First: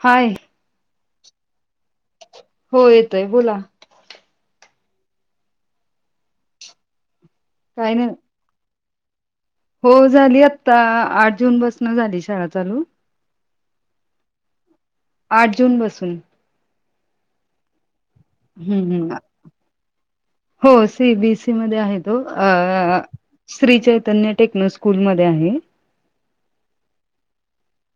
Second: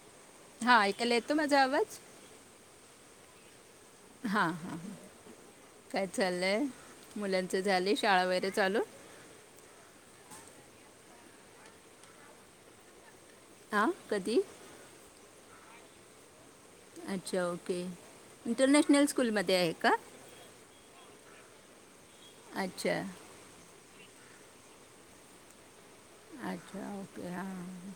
हाय. हा ऐकायला येतो माझा आवाज? हो येतोय बोला. हां हां ह काय चाललंय, मुलांच झाले काय नाही शाळा वगैरे चालू? हो झाली आत्ता, आठ जून पासून झाली शाळा चालू. हा कधी? आठ जून पासून. अच्छा ओके. हम्म इंटरनॅशनल हम्म. स्कूलमध्ये आहे का? हो, सी बी एस सी मध्ये आहे तो. अच्छा अ श्री चैतन्य टेक्नो स्कूलमध्ये आहे. अच्छा ओके हां.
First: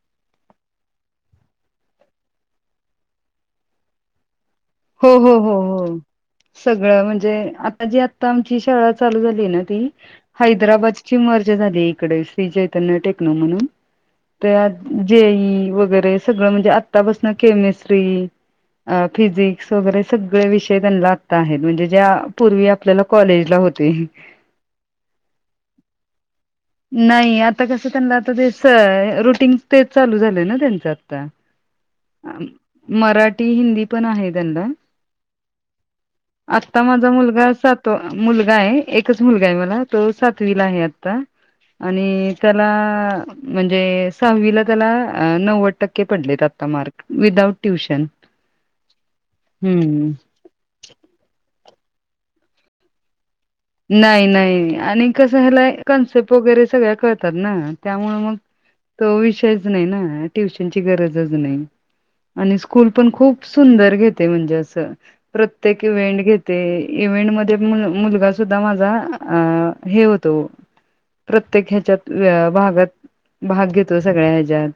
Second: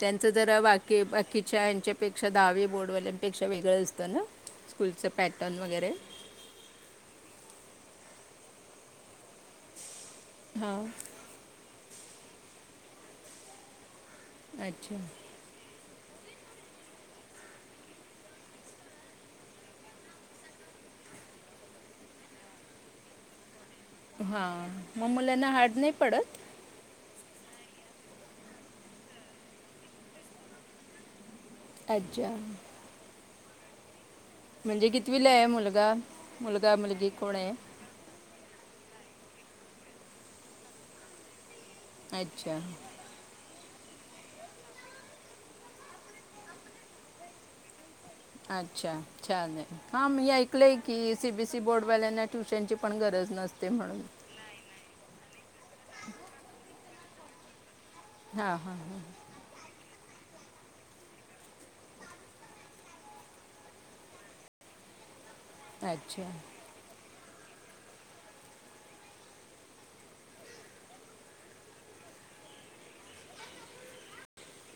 त्यांचं जरा बाकी बाकीच्या यांच्यापेक्षा, दहावी बोर्डवाल्यांपेक्षा वेगळं असतं ना. स्कूलचं हो हो हो पॅटर्न हो वगैरे. सगळं म्हणजे आता जी आता आमची शाळा चालू झाली ना ती हां हैद्रबाद ची मर्जा झाली इकडे श्री जैतन्य टेक्नो म्हणून. तर ह्यात अच्छा जे इ इ वैगैरे सगळ म्हणजे आता पासन केमेस्ट्री, फिजिक, वगैरे सगळे विषय त्यांना आत्ता आहेत म्हणजे, ज्या पूर्वी आपल्याला कॉलेजला होते. हा, मग मुलांना हार्ड नाही पडत? नाही, आता कस त्यांना आता तेस रुटीन ते चालू झालंय ना त्यांच आता. अच्छा. मराठी, हिंदी पण आहेत. म्हणजे कितवीला आहे मुलगा, मुलगा मुलगी कोण आहे? तो मुलगा आहे, एकच मुलगा आहे मला तो सातवीला आहे आता. आणि अच्छा त्याला म्हणजे सहावीला त्याला नव्वद टक्के पडलेत आता मार्क विधाआऊट ट्युशन. अच्छा छान आहे. हा हम्म. मी सी बी सी बोर्डवाल्यांना ट्यूशनची पण गरज नसते. म्हणून नाही, नाही आणि कसं ह्याला कॉन्सेप्ट वगैरे सगळ्या कळतात ना. त्यामुळे मग हां हां हां तो विषयच नाही ना, ट्यूशनची गरजच नाही. आणि स्कूल पण खूप सुंदर घेते म्हणजे, असं प्रत्येक अच्छा इव्हेंट घेते. इव्हेंट मध्ये मुलगा सुद्धा माझा, अ हे होतो. प्रत्येक ह्याच्यात भागात, भाग घेतो सगळ्या ह्याच्यात.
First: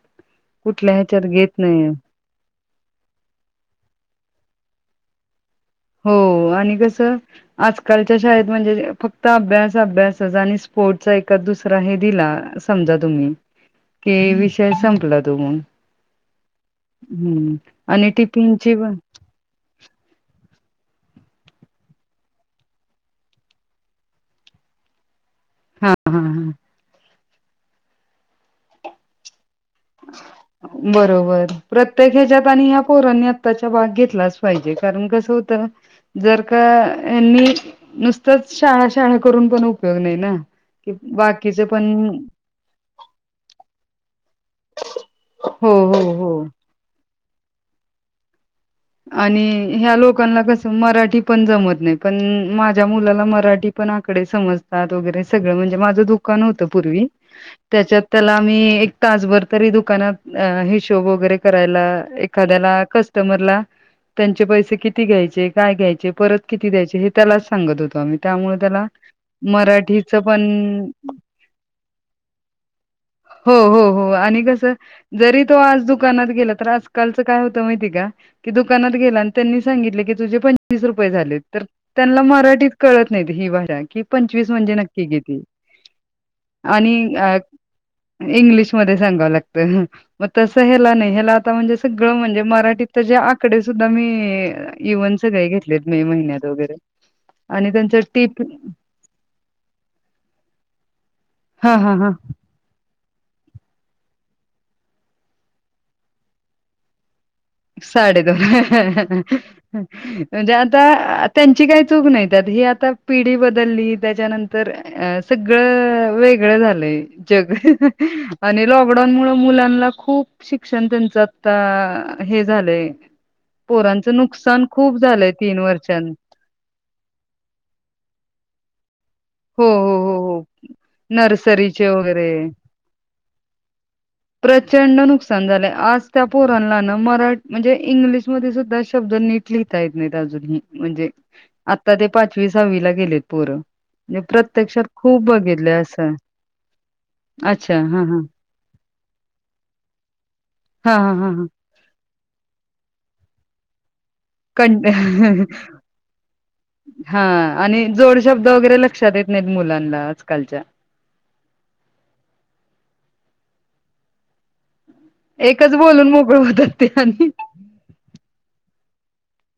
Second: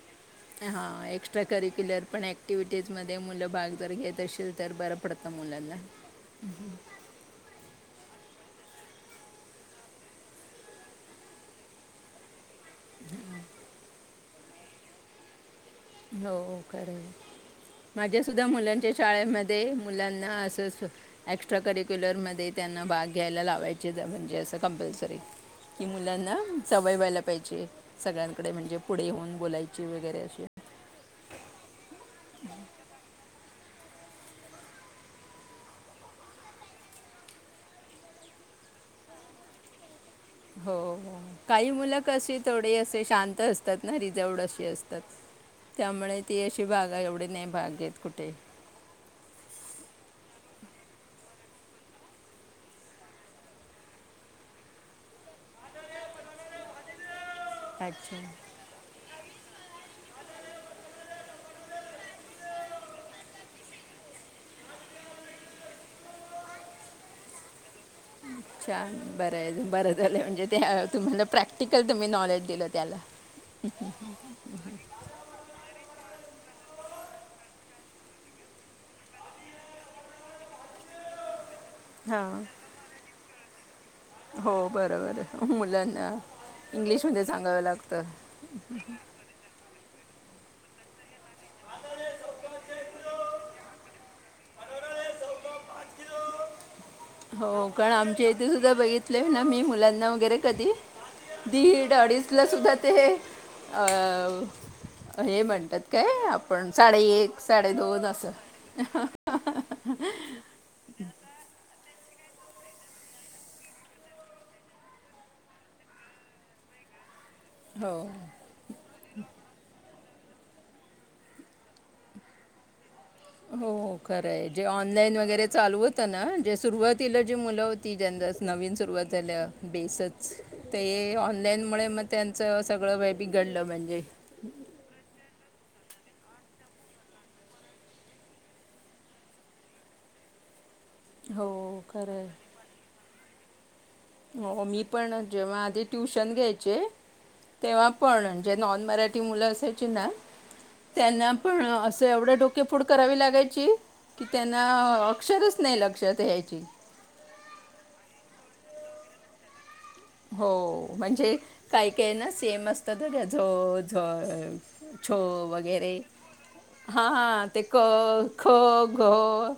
हा, कुठल्या ह्याच्यात एक्स्ट्रा घेत नाही करिक्युलर पण ॲक्टिव्हटीजमध्ये मुलं भाग जर घेत असेल तर बरं पडतं मुलांना. हो आणि कसं आजकालच्या शाळेत म्हणजे, फक्त अभ्यास, अभ्यासच आणि स्पोर्टचा एखा दुसरा हे दिला. समजा तुम्ही की विषय संपला तो मग हो खरय हम्म आणि माझ्या सुद्धा टिफिनची मुलांच्या पण शाळेम ध्ये मुलांना असंचं हो एक्स्ट्रा करिक्युलरमध्ये त्यांना भाग घ्यायला लावायचे म्हणजे असं कंपल्सरी की हा हा मुलांना हा सवय व्हायला पायजे सगळ्यांकडे म्हणजे पुढे येऊन बोलायची वगैरे अशी बरोबर प्रत्येक ह्याच्यात आणि ह्या पोरांनी आ त्याचा भाग घेतलाच पायजे कारण कसं होतं ना जर का यांनी नुसतच शाळा शाळा करून पण उपयोग नाय ना. हो कि बाकीचे काही मुल पण कसे थोडे असे शांत असतात ना रिझवड अशी असतात. हो हो त्यामुळे ती हो अशी भाग आहे एवढी नाही भाग घेत कुठे आणि ह्या लोकांना कस मराठी पण जमत नाय पण माझ्या मुलाला मराठी पण आकडे समजतात वगैरे सगळं म्हणजे माझं दुकान होतं पूर्वी. [inaudible] त्याच्यात त्याला आम्ही एक तासभर तरी दुकानात अ हिशोब वगैरे करायला एखाद्याला कस्टमरला त्यांचे पैसे किती घ्यायचे? काय घ्यायचे? परत किती द्यायचे? हे त्यालाच सांगत होत. छान बराय बरं झालंय पण म्हणजे त्या तुम्हाला प्रॅक्टिकल तुम्ही नॉलेज दिलं त्याला [inaudible] हो हो हो आणि कसं जरी तो आज दुकानात गेला तर आजकालचं काय होत माहिती ये का? की दुकानात गेला आणि त्यांनी सांगितले की तुझे पंचवीस रुपये झालेत तर त्यांनला हां मराठीत कळत नाय ही भाषा कि पंचवीस हो म्हणजे नक्की बरोबर किती आहे. मुलांना आणि इंग्लिशमध्ये अ सांगावं लागतं इंग्लिशमध्ये सांगावं लाग मग तस हेला नाय हेला आता म्हणजे सगळं म्हणजे मराठीत जे आकडे सुद्धा मी हे इव्हनच काय घेतलेत मे महिन्यात वगैरे हो आणि कारण त्यांचं आमच्या टीप इथे सुद्धा बघित ले ना मी मुलांना वगैरे कधी हा दीड हा हा अडीचला सुद्धा ते अ हे म्हणतात काय आपण साडे एक साडेदोन साडे असं दोन म्हणजे आत तर त्यांची काही चूक नाय ही आता पिढी बदलली त्याच्यानंतर अ सगळं वेगळं झालंय. जग हो आणि लॉकडाऊन मुळं मुलांनला खूप शिक्षण त्यांचं आता हे झालंय. हो पोरांचं खरं हाय जे नुकसान खूप ऑनलाईन झालंय वगैरे तीन चालू वर्षां होतं ना जे सुरुवात तिला जी मुलं होती ज्यांचा नवीन सुरुवात झाल्या हो हो हो बेसच हो ते ऑनलाईन मुळे नर्सरीचे मग वगैरे त्यांच सगळं वे बिघडलं म्हणजे प्रचंड नुकसान झालंय आज त्या पोरांनला ना मरा म्हणजे इंग्लिशमध्ये सुद्धा शब्द नीट लिहिता येत नाहीत अजून हि म्हणजे हो आता ते खरं आहे पाचवी सहावी ला गेलेत पोरं. म्हणजे हो हो मी प्रत्यक्षात खूप पण जेव्हा बघितलंय आधी असं. ट्युशन घ्यायचे अच्छा तेव्हा हां हां. पण जे नॉन मराठी मुलं असायची ना हां हां त्यांना हां हां. पण अस स तर एवढं डोके फूड करावी लागायची की त्यांना कंट अक्षरच नाय लक्षात यायची हा आणि जोड शब्द वगैरे लक्षात येत नाहीत मुलांना आजकालच्या. हो म्हणजे काय काय ना सेम असतं तर या जो ज छो एकच वगैरे बोलून मोकळं होतात ते हा आणि हा. ते क ख ग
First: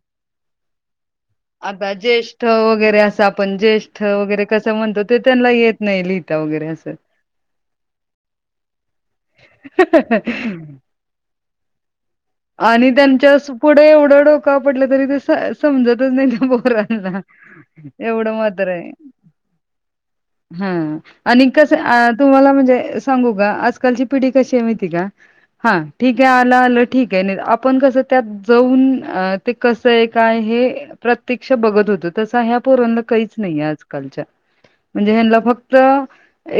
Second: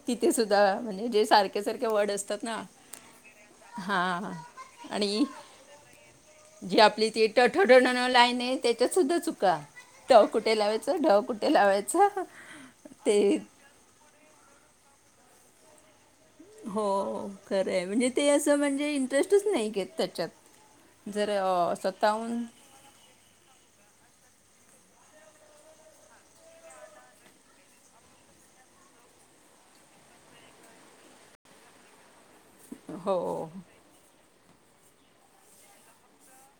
तिथे सुध्दा म्हणजे सार आता ज्येष्ठ वगैरे असं आपण ज्येष्ठ हां वगैरे कसं म्हणतो ते आणि त्यांनला येत नाय लिहिता व जी आपली ती टठ [unintelligible] लाईन आहे त्याच्यात सुद्धा चुक का ट कुठे लावायच ढ कुठे लावायच आणि ते त्यांच्या स पुढे एवढं डोकं आपटल तरी ते समजतच नाही त्या पोरांना हो खरं आहे म्हणजे एवढ ते असं मात्र आहे म्हणजे इंटरेस्टच नाही घेत हा त्याच्यात जर आणि कस अं, स्वतःहून तुम्हाला म्हणजे सांगु का आजकालची पिढी कशी आहे माहिती आहे का हा ठीक आहे आल आल ठीक आहे आपण कस त्यात जाऊन ते कस आहे काय हे प्रत्यक्ष बघत होत तस ह्या पोरांना हो काहीच नाही आज आजकालच्या म्हणजे ह्यांना फक्त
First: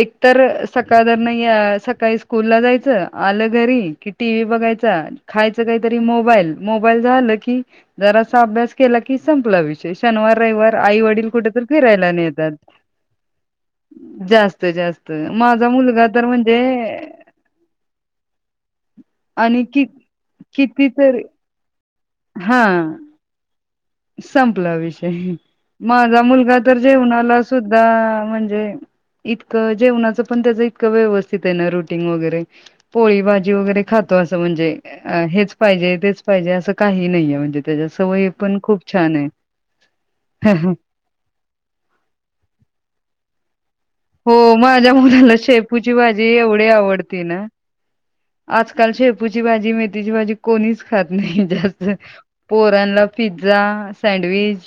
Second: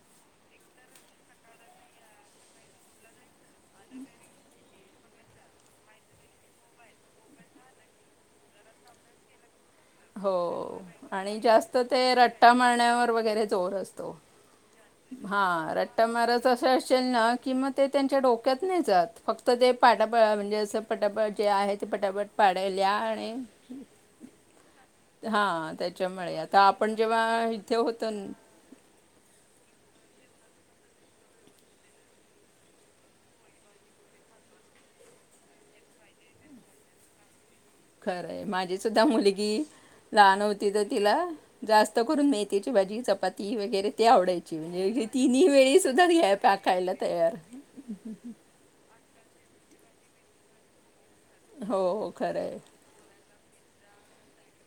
एकतर सकाळ धरन या काही स्कूल ला जायच आल घरी कि टीव्ही बघायचा खायच काहीतरी मोबाईल मोबाईल झाल की जरा सा अभ्यास केला की संपला विषय शनिवार, रविवार हो आई वडील आणि कुठ तर जास्त ते फिरायला रट्टा नेतात मारण्यावर वगैरे जोर असतो जास्त जास्त माझा मुलगा तर म्हणते किंवा ते त्यांच्या डोक्यात नाही जात फक्त आणि ते कि पाटाबळ म्हणजे अस कितीतरी पटापळ जे आहेत ती पटापट हा पाडल्या आणि संपला विषय हां, माझा त्याच्यामुळे. मुलगा आता तर आपण जेवणाला जेव्हा इथे सुद्धा होतो न म्हणजे इतक जेवणाच पण त्याच इतक व्यवस्थित आहे ना रुटींग वगैरे पोळी भाजी वगैरे खातो अस म्हणजे हेच पाहिजे तेच पाहिजे अस काही नाहीे म्हणजे त्याच्या सवयी पण खुप तेव्हा मुलगी लहान होती तर तिला जास्त करून मेथीची भाजी चपाती वगैरे ती हो आवडायची माझ्या म्हणजे मुलाला तिन्ही वेळी शेपूची सुद्धा भाजी ह्या एवढी खायला आवडती तयार ना आजकाल शेपुची भाजी मेथीची भाजी कोणीच खात नाही हो, जास्त हो, खरं आहे. पोराला पिझ्झा सँडविच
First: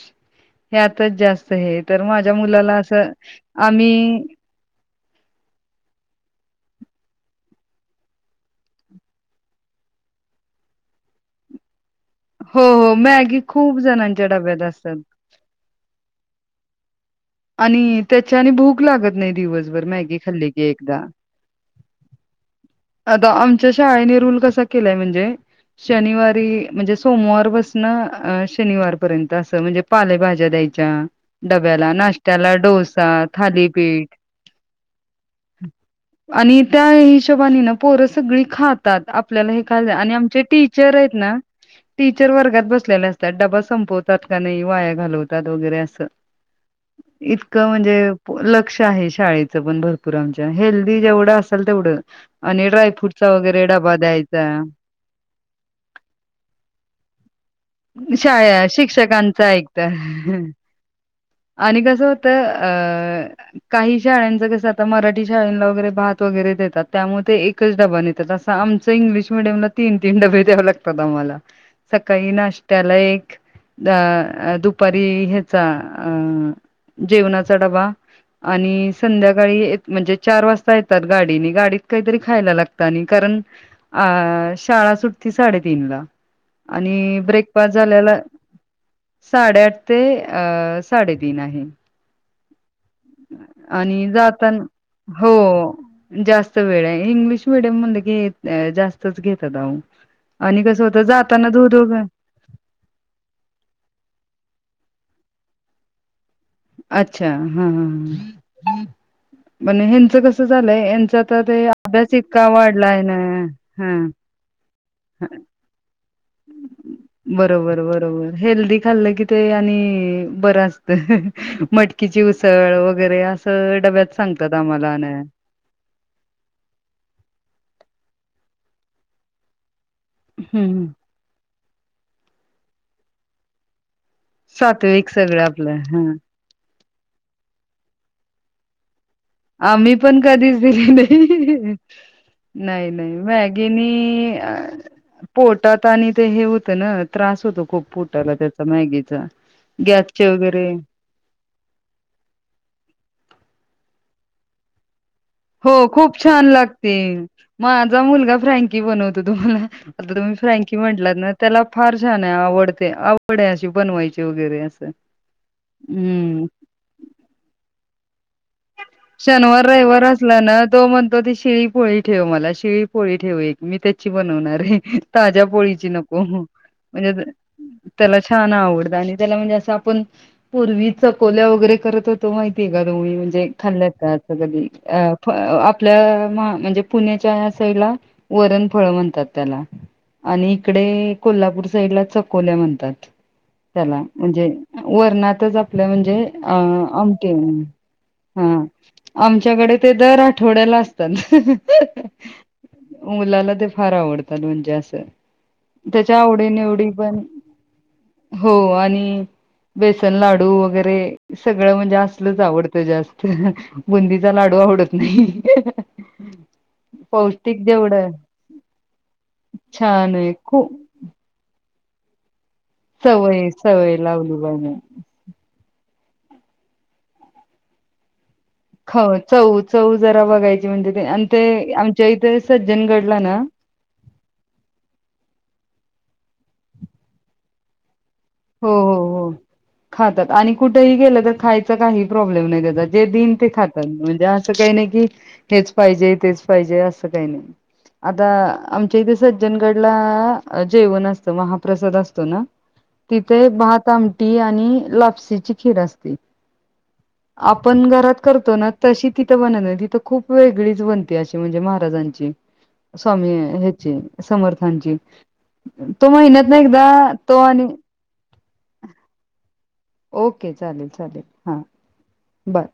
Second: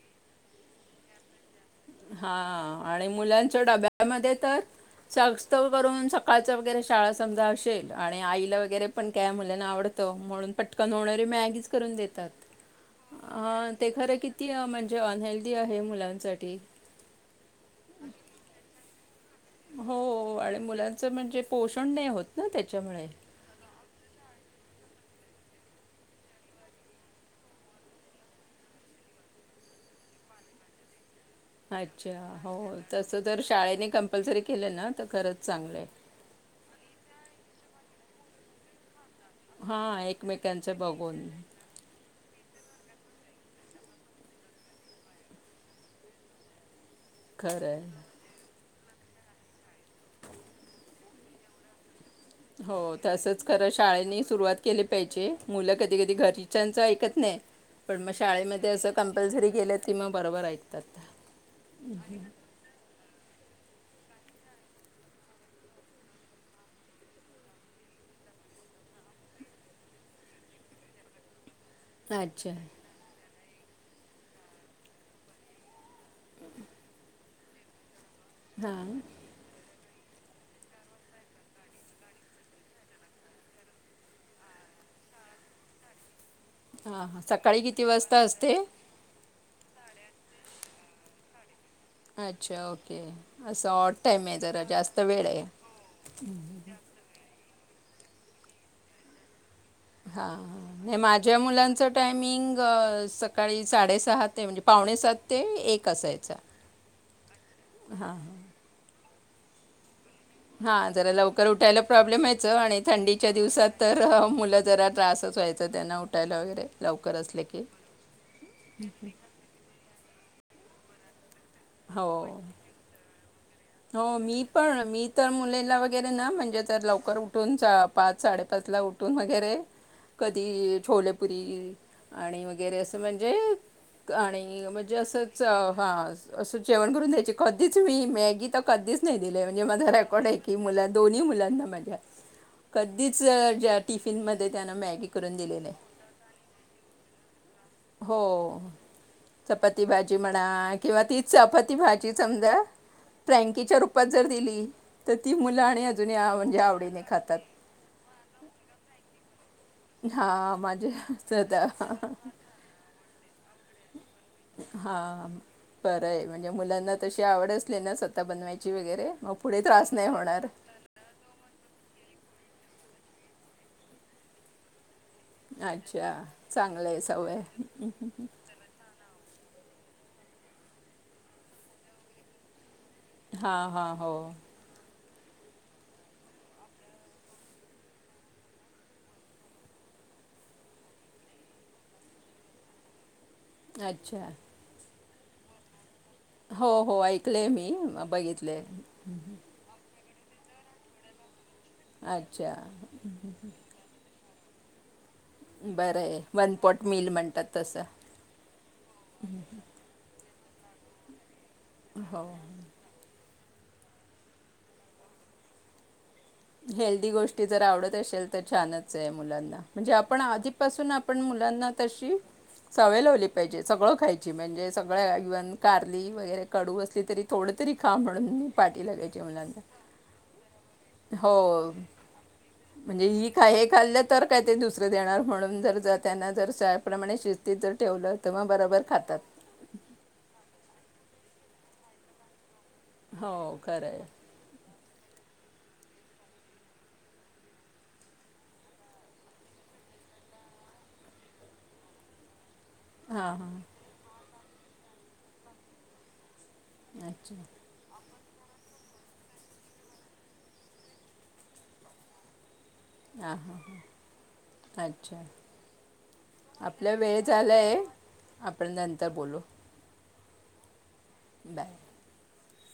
ह्यातच जास्त हे तर माझ्या मुलाला अस आम्ही ते तर करून सकाळच वगैरे शाळा समजा असेल आणि आईला वगैरे पण काय मुलांना आवडत म्हणून पटकन होणारी मॅगीच करून देत हो हो मॅगी अं खूप ते खरं जणांच्या किती डब्यात म्हणजे असतात. अनहेल्दी आहे मुलांसाठी आणि त्या त्याच्यानी भुक लागत नाही दिवसभर मॅग्गी हो खाल्ली आणि की एकदा मुलांचं म्हणजे पोषण नाही होत ना त्याच्यामुळे. आमच्या शाळेने रूल कसा केलाय म्हणजे शनिवारी म्हणजे सोमवार पासण शनिवारपर्यंत अस म्हणजे पालेभाज्या द्यायच्या डब्याला अच्छा नाश्ता हो तस जर शाळेने कंपल्सरी केल ना तर खरंच चांगल आहे आणि त्या हिशोबानी ना पोर सगळी खात आपल्याला हे खाय हां आणि आमचे एकमेकांचं टीचर आहेत बघून ना टीचर वर्गात बसलेले असतात डबा संपवतात का नाही वाया घालवतात वगैरे अस इतक खरं म्हणजे आहे. लक्ष आहे शाळेच पण भरपुर आमच्या हेल्दी जेवढ असाल तेवढ हो तसच खर शाळेनी सुरुवात केली पाहीजे मुल कधी कधी घरीच्याच ऐकत नाही पण मग शाळा शाळेमध्ये अस कंपल्सरी शिक्षकांचा केल ऐकता. की मग बरोबर ऐकतात आणि कस होत अं काही शाळांच कस आता मराठी शाळेला वगैरे भात वगैरे देतात त्यामुळे ते एकच डबा नेतात अस आमचं इंग्लिश मिडियमला तीनं तीनं डब्बे द्यावं लागतात आम्हांला सकाळीं अच्छा नाश्त्याला एक दुपारी ह्याचा अं जेवणाचा डब्बा आणि हां संध्या सकाळीं म्हणजे चार वाजता येतात गाडीनी गाडीत कांहीतरी खायला लागतं आणि कारणं अं शाळां सुटती साडे तीन ला हां हां सकाळीं गेलीं झालेलं साडे आठ ते साडेतीन आहे अच्छा ओके असं ऑड आणि टाईम आहे जातान जरा जास्त वेळ हो आहे जास्तं वेळ आहे इंग्लिश इंग्लिश मीडियम म्हटलं की जास्तच घेतात आओ हां नाहीं माझ्या मुलांच टायमिंग अं सकाळीं साडेसहा ते म्हणजे पावणे सात ते एक असायचा. अच्छा हां हां पणं ह्यांच कसं झालंय हां जरा यांचा आता लवकर ते उठायला अभ्यास प्रॉब्लेम इतका यायचं आणि वाढलाय ना थंडीच्या दिवसात हा तरं मुलं जरा त्रासच व्हायचा त्यांना उठायला वगैरे लवकर असले की बरोबर बरोबर हेल्दी खाल्लं की ते आणि बरास्त मटकीची हो उसळ वगैरे असं हो डब्यात मीं सांगतात पणं आम्हाला मीं ना हं, तरं मुलीला गेले ना म्हणजे जरं लवकर उठून पाच साडेपाच ला उठून वगैरे कधीं हं. छोलेपुरी आणि वगैरे असं म्हणजे आणि म्हणजे सात्विक असंच सगळं आपलं हा हां असं जेवणं करूंन द्यायचे कधीचं मीं मॅगी तर कधीच नाही दिले म्हणजे माझा आम्हीं पणं रेकॉर्ड आहे की कधीचं दिली मुला दोन्ही नाहीं मुलांना माझ्या नाहीं नाहीं कधीच अं, ज्या मॅगिनी टिफिनमध्ये त्यानं मॅगी करून दिली नाही पोटात आणि ते हे होतं ना त्रास होतों खूंप हो पोटाला त्याचा मॅगीचा चपाती भाजी गॅसचे म्हणा वगैरे किंवा तीचं चपाती भाजी समजा फ्रँकीच्या रूपांत जरं दिली तरं ती मुलं हो आणि अजूंन खूप यां छान म्हणजे लागते. आवडीनें खातात माझा मुलगा फ्रँकी बनवतो तुम्हांला आता तुम्हीं हां फ्रँकी माझे म्हटलांत ना त्याला स्वतः फार छान आहे आवडते आवड आहे अशी बनवायची. वगैरे असं. हां बरंय हम्म म्हणजे मुलांना तशी आवड असली ना स्वतः बनवायची वगैरे मग पुढे शनिवार त्रास रविवार नाही असला होणार ना तो म्हणतो ती शिळी पोळी ठेव मला शिळी पोळी ठेव एक मीं त्याचीं बनवणार आहे. ताज्या पोळीची अच्छा नको चांगलं आहे म्हणजे सवय त्याला छान आवडतं आणि त्याला म्हणजे आपणं पूर्वी चकोल्या वगैरे करतं होतों माहितीये कां दोघी म्हणजे हां हां हो अं आपल्या म्हणजे पुण्याच्या यां साईडला वरण फळं म्हणतात त्याला आणि इकडे कोल्हापूर साईडला चकोल्या म्हणतात. त्याला अच्छा म्हणजे वरणातच आपलं म्हणजे अं आमटी हं बघितलं हं आमच्याकडे ते दरं आठवड्याला असतं अच्छा मुलाला ते फार आवडतात म्हणजे असं बरं त्याच्या आहे वन पॉट आवडीनिवडी मिल पणं म्हणतात तसं हो आणि बेसन लाडू वगैरे सगळं म्हणजे हो असलच आवडतं जास्तं बुंदीचा लाडू आवडतं नाहीं हेल्दी गोष्टी जर आवडतं असेल तर छानच आहे मुलांना म्हणजे छान आपणं आहे खूप आधीपासून पणं मुलांना तशी सवयं लावली सवय पाहिजे सगळं सवय खायची लावली म्हणजे पाहिजे. सगळ्यां इव्हंन कारली वगैरें कडूं असली तरी थोडं तरी खां म्हणूंन हो चवं चवं जरां बघायची म्हणजे ते आणि ते हो आमच्या इथे सज्जंन म्हणजे गडलां ही नां खा हे खाल्लं तरं कांहीं ते दुसरं देणारं म्हणूंन जरं जरं त्यांना जरं शाळेप्रमाणे शिस्तीत जरं ठेवलं. तर मग हो बरोबर हो खातात हो खात्यांत आणि कुठेही गेलं तरं खांयचा कांहीं प्रॉब्लेम नाहीं त्यांच्या जे देईन ते हो खांतात खरं आहे म्हणजे असं कांहीं नाहीं की हेचं पाहिजे तेचं पाहिजे असं कांहीं नाहीं. आंता आमच्या इथे सज्जनगडंला जेवणं असतं महाप्रसाद असतो नां हां तिथे हां भांत आमटी आणि लापसीची खीर असते. अच्छा... आपणं घरांत करतो नां तशी तिथं बनतं नाहीं तिथं खूंप वेगळीचं बनते अशी म्हणजे महाराजांची. [unintelligible] स्वामी हां ह्यांची समर्थांची अच्छा तो महिण्यांतन एकदाचं तो आणि- आपणं नंतर बोलूं. ओके चालेल चालेल हां बाय बांय.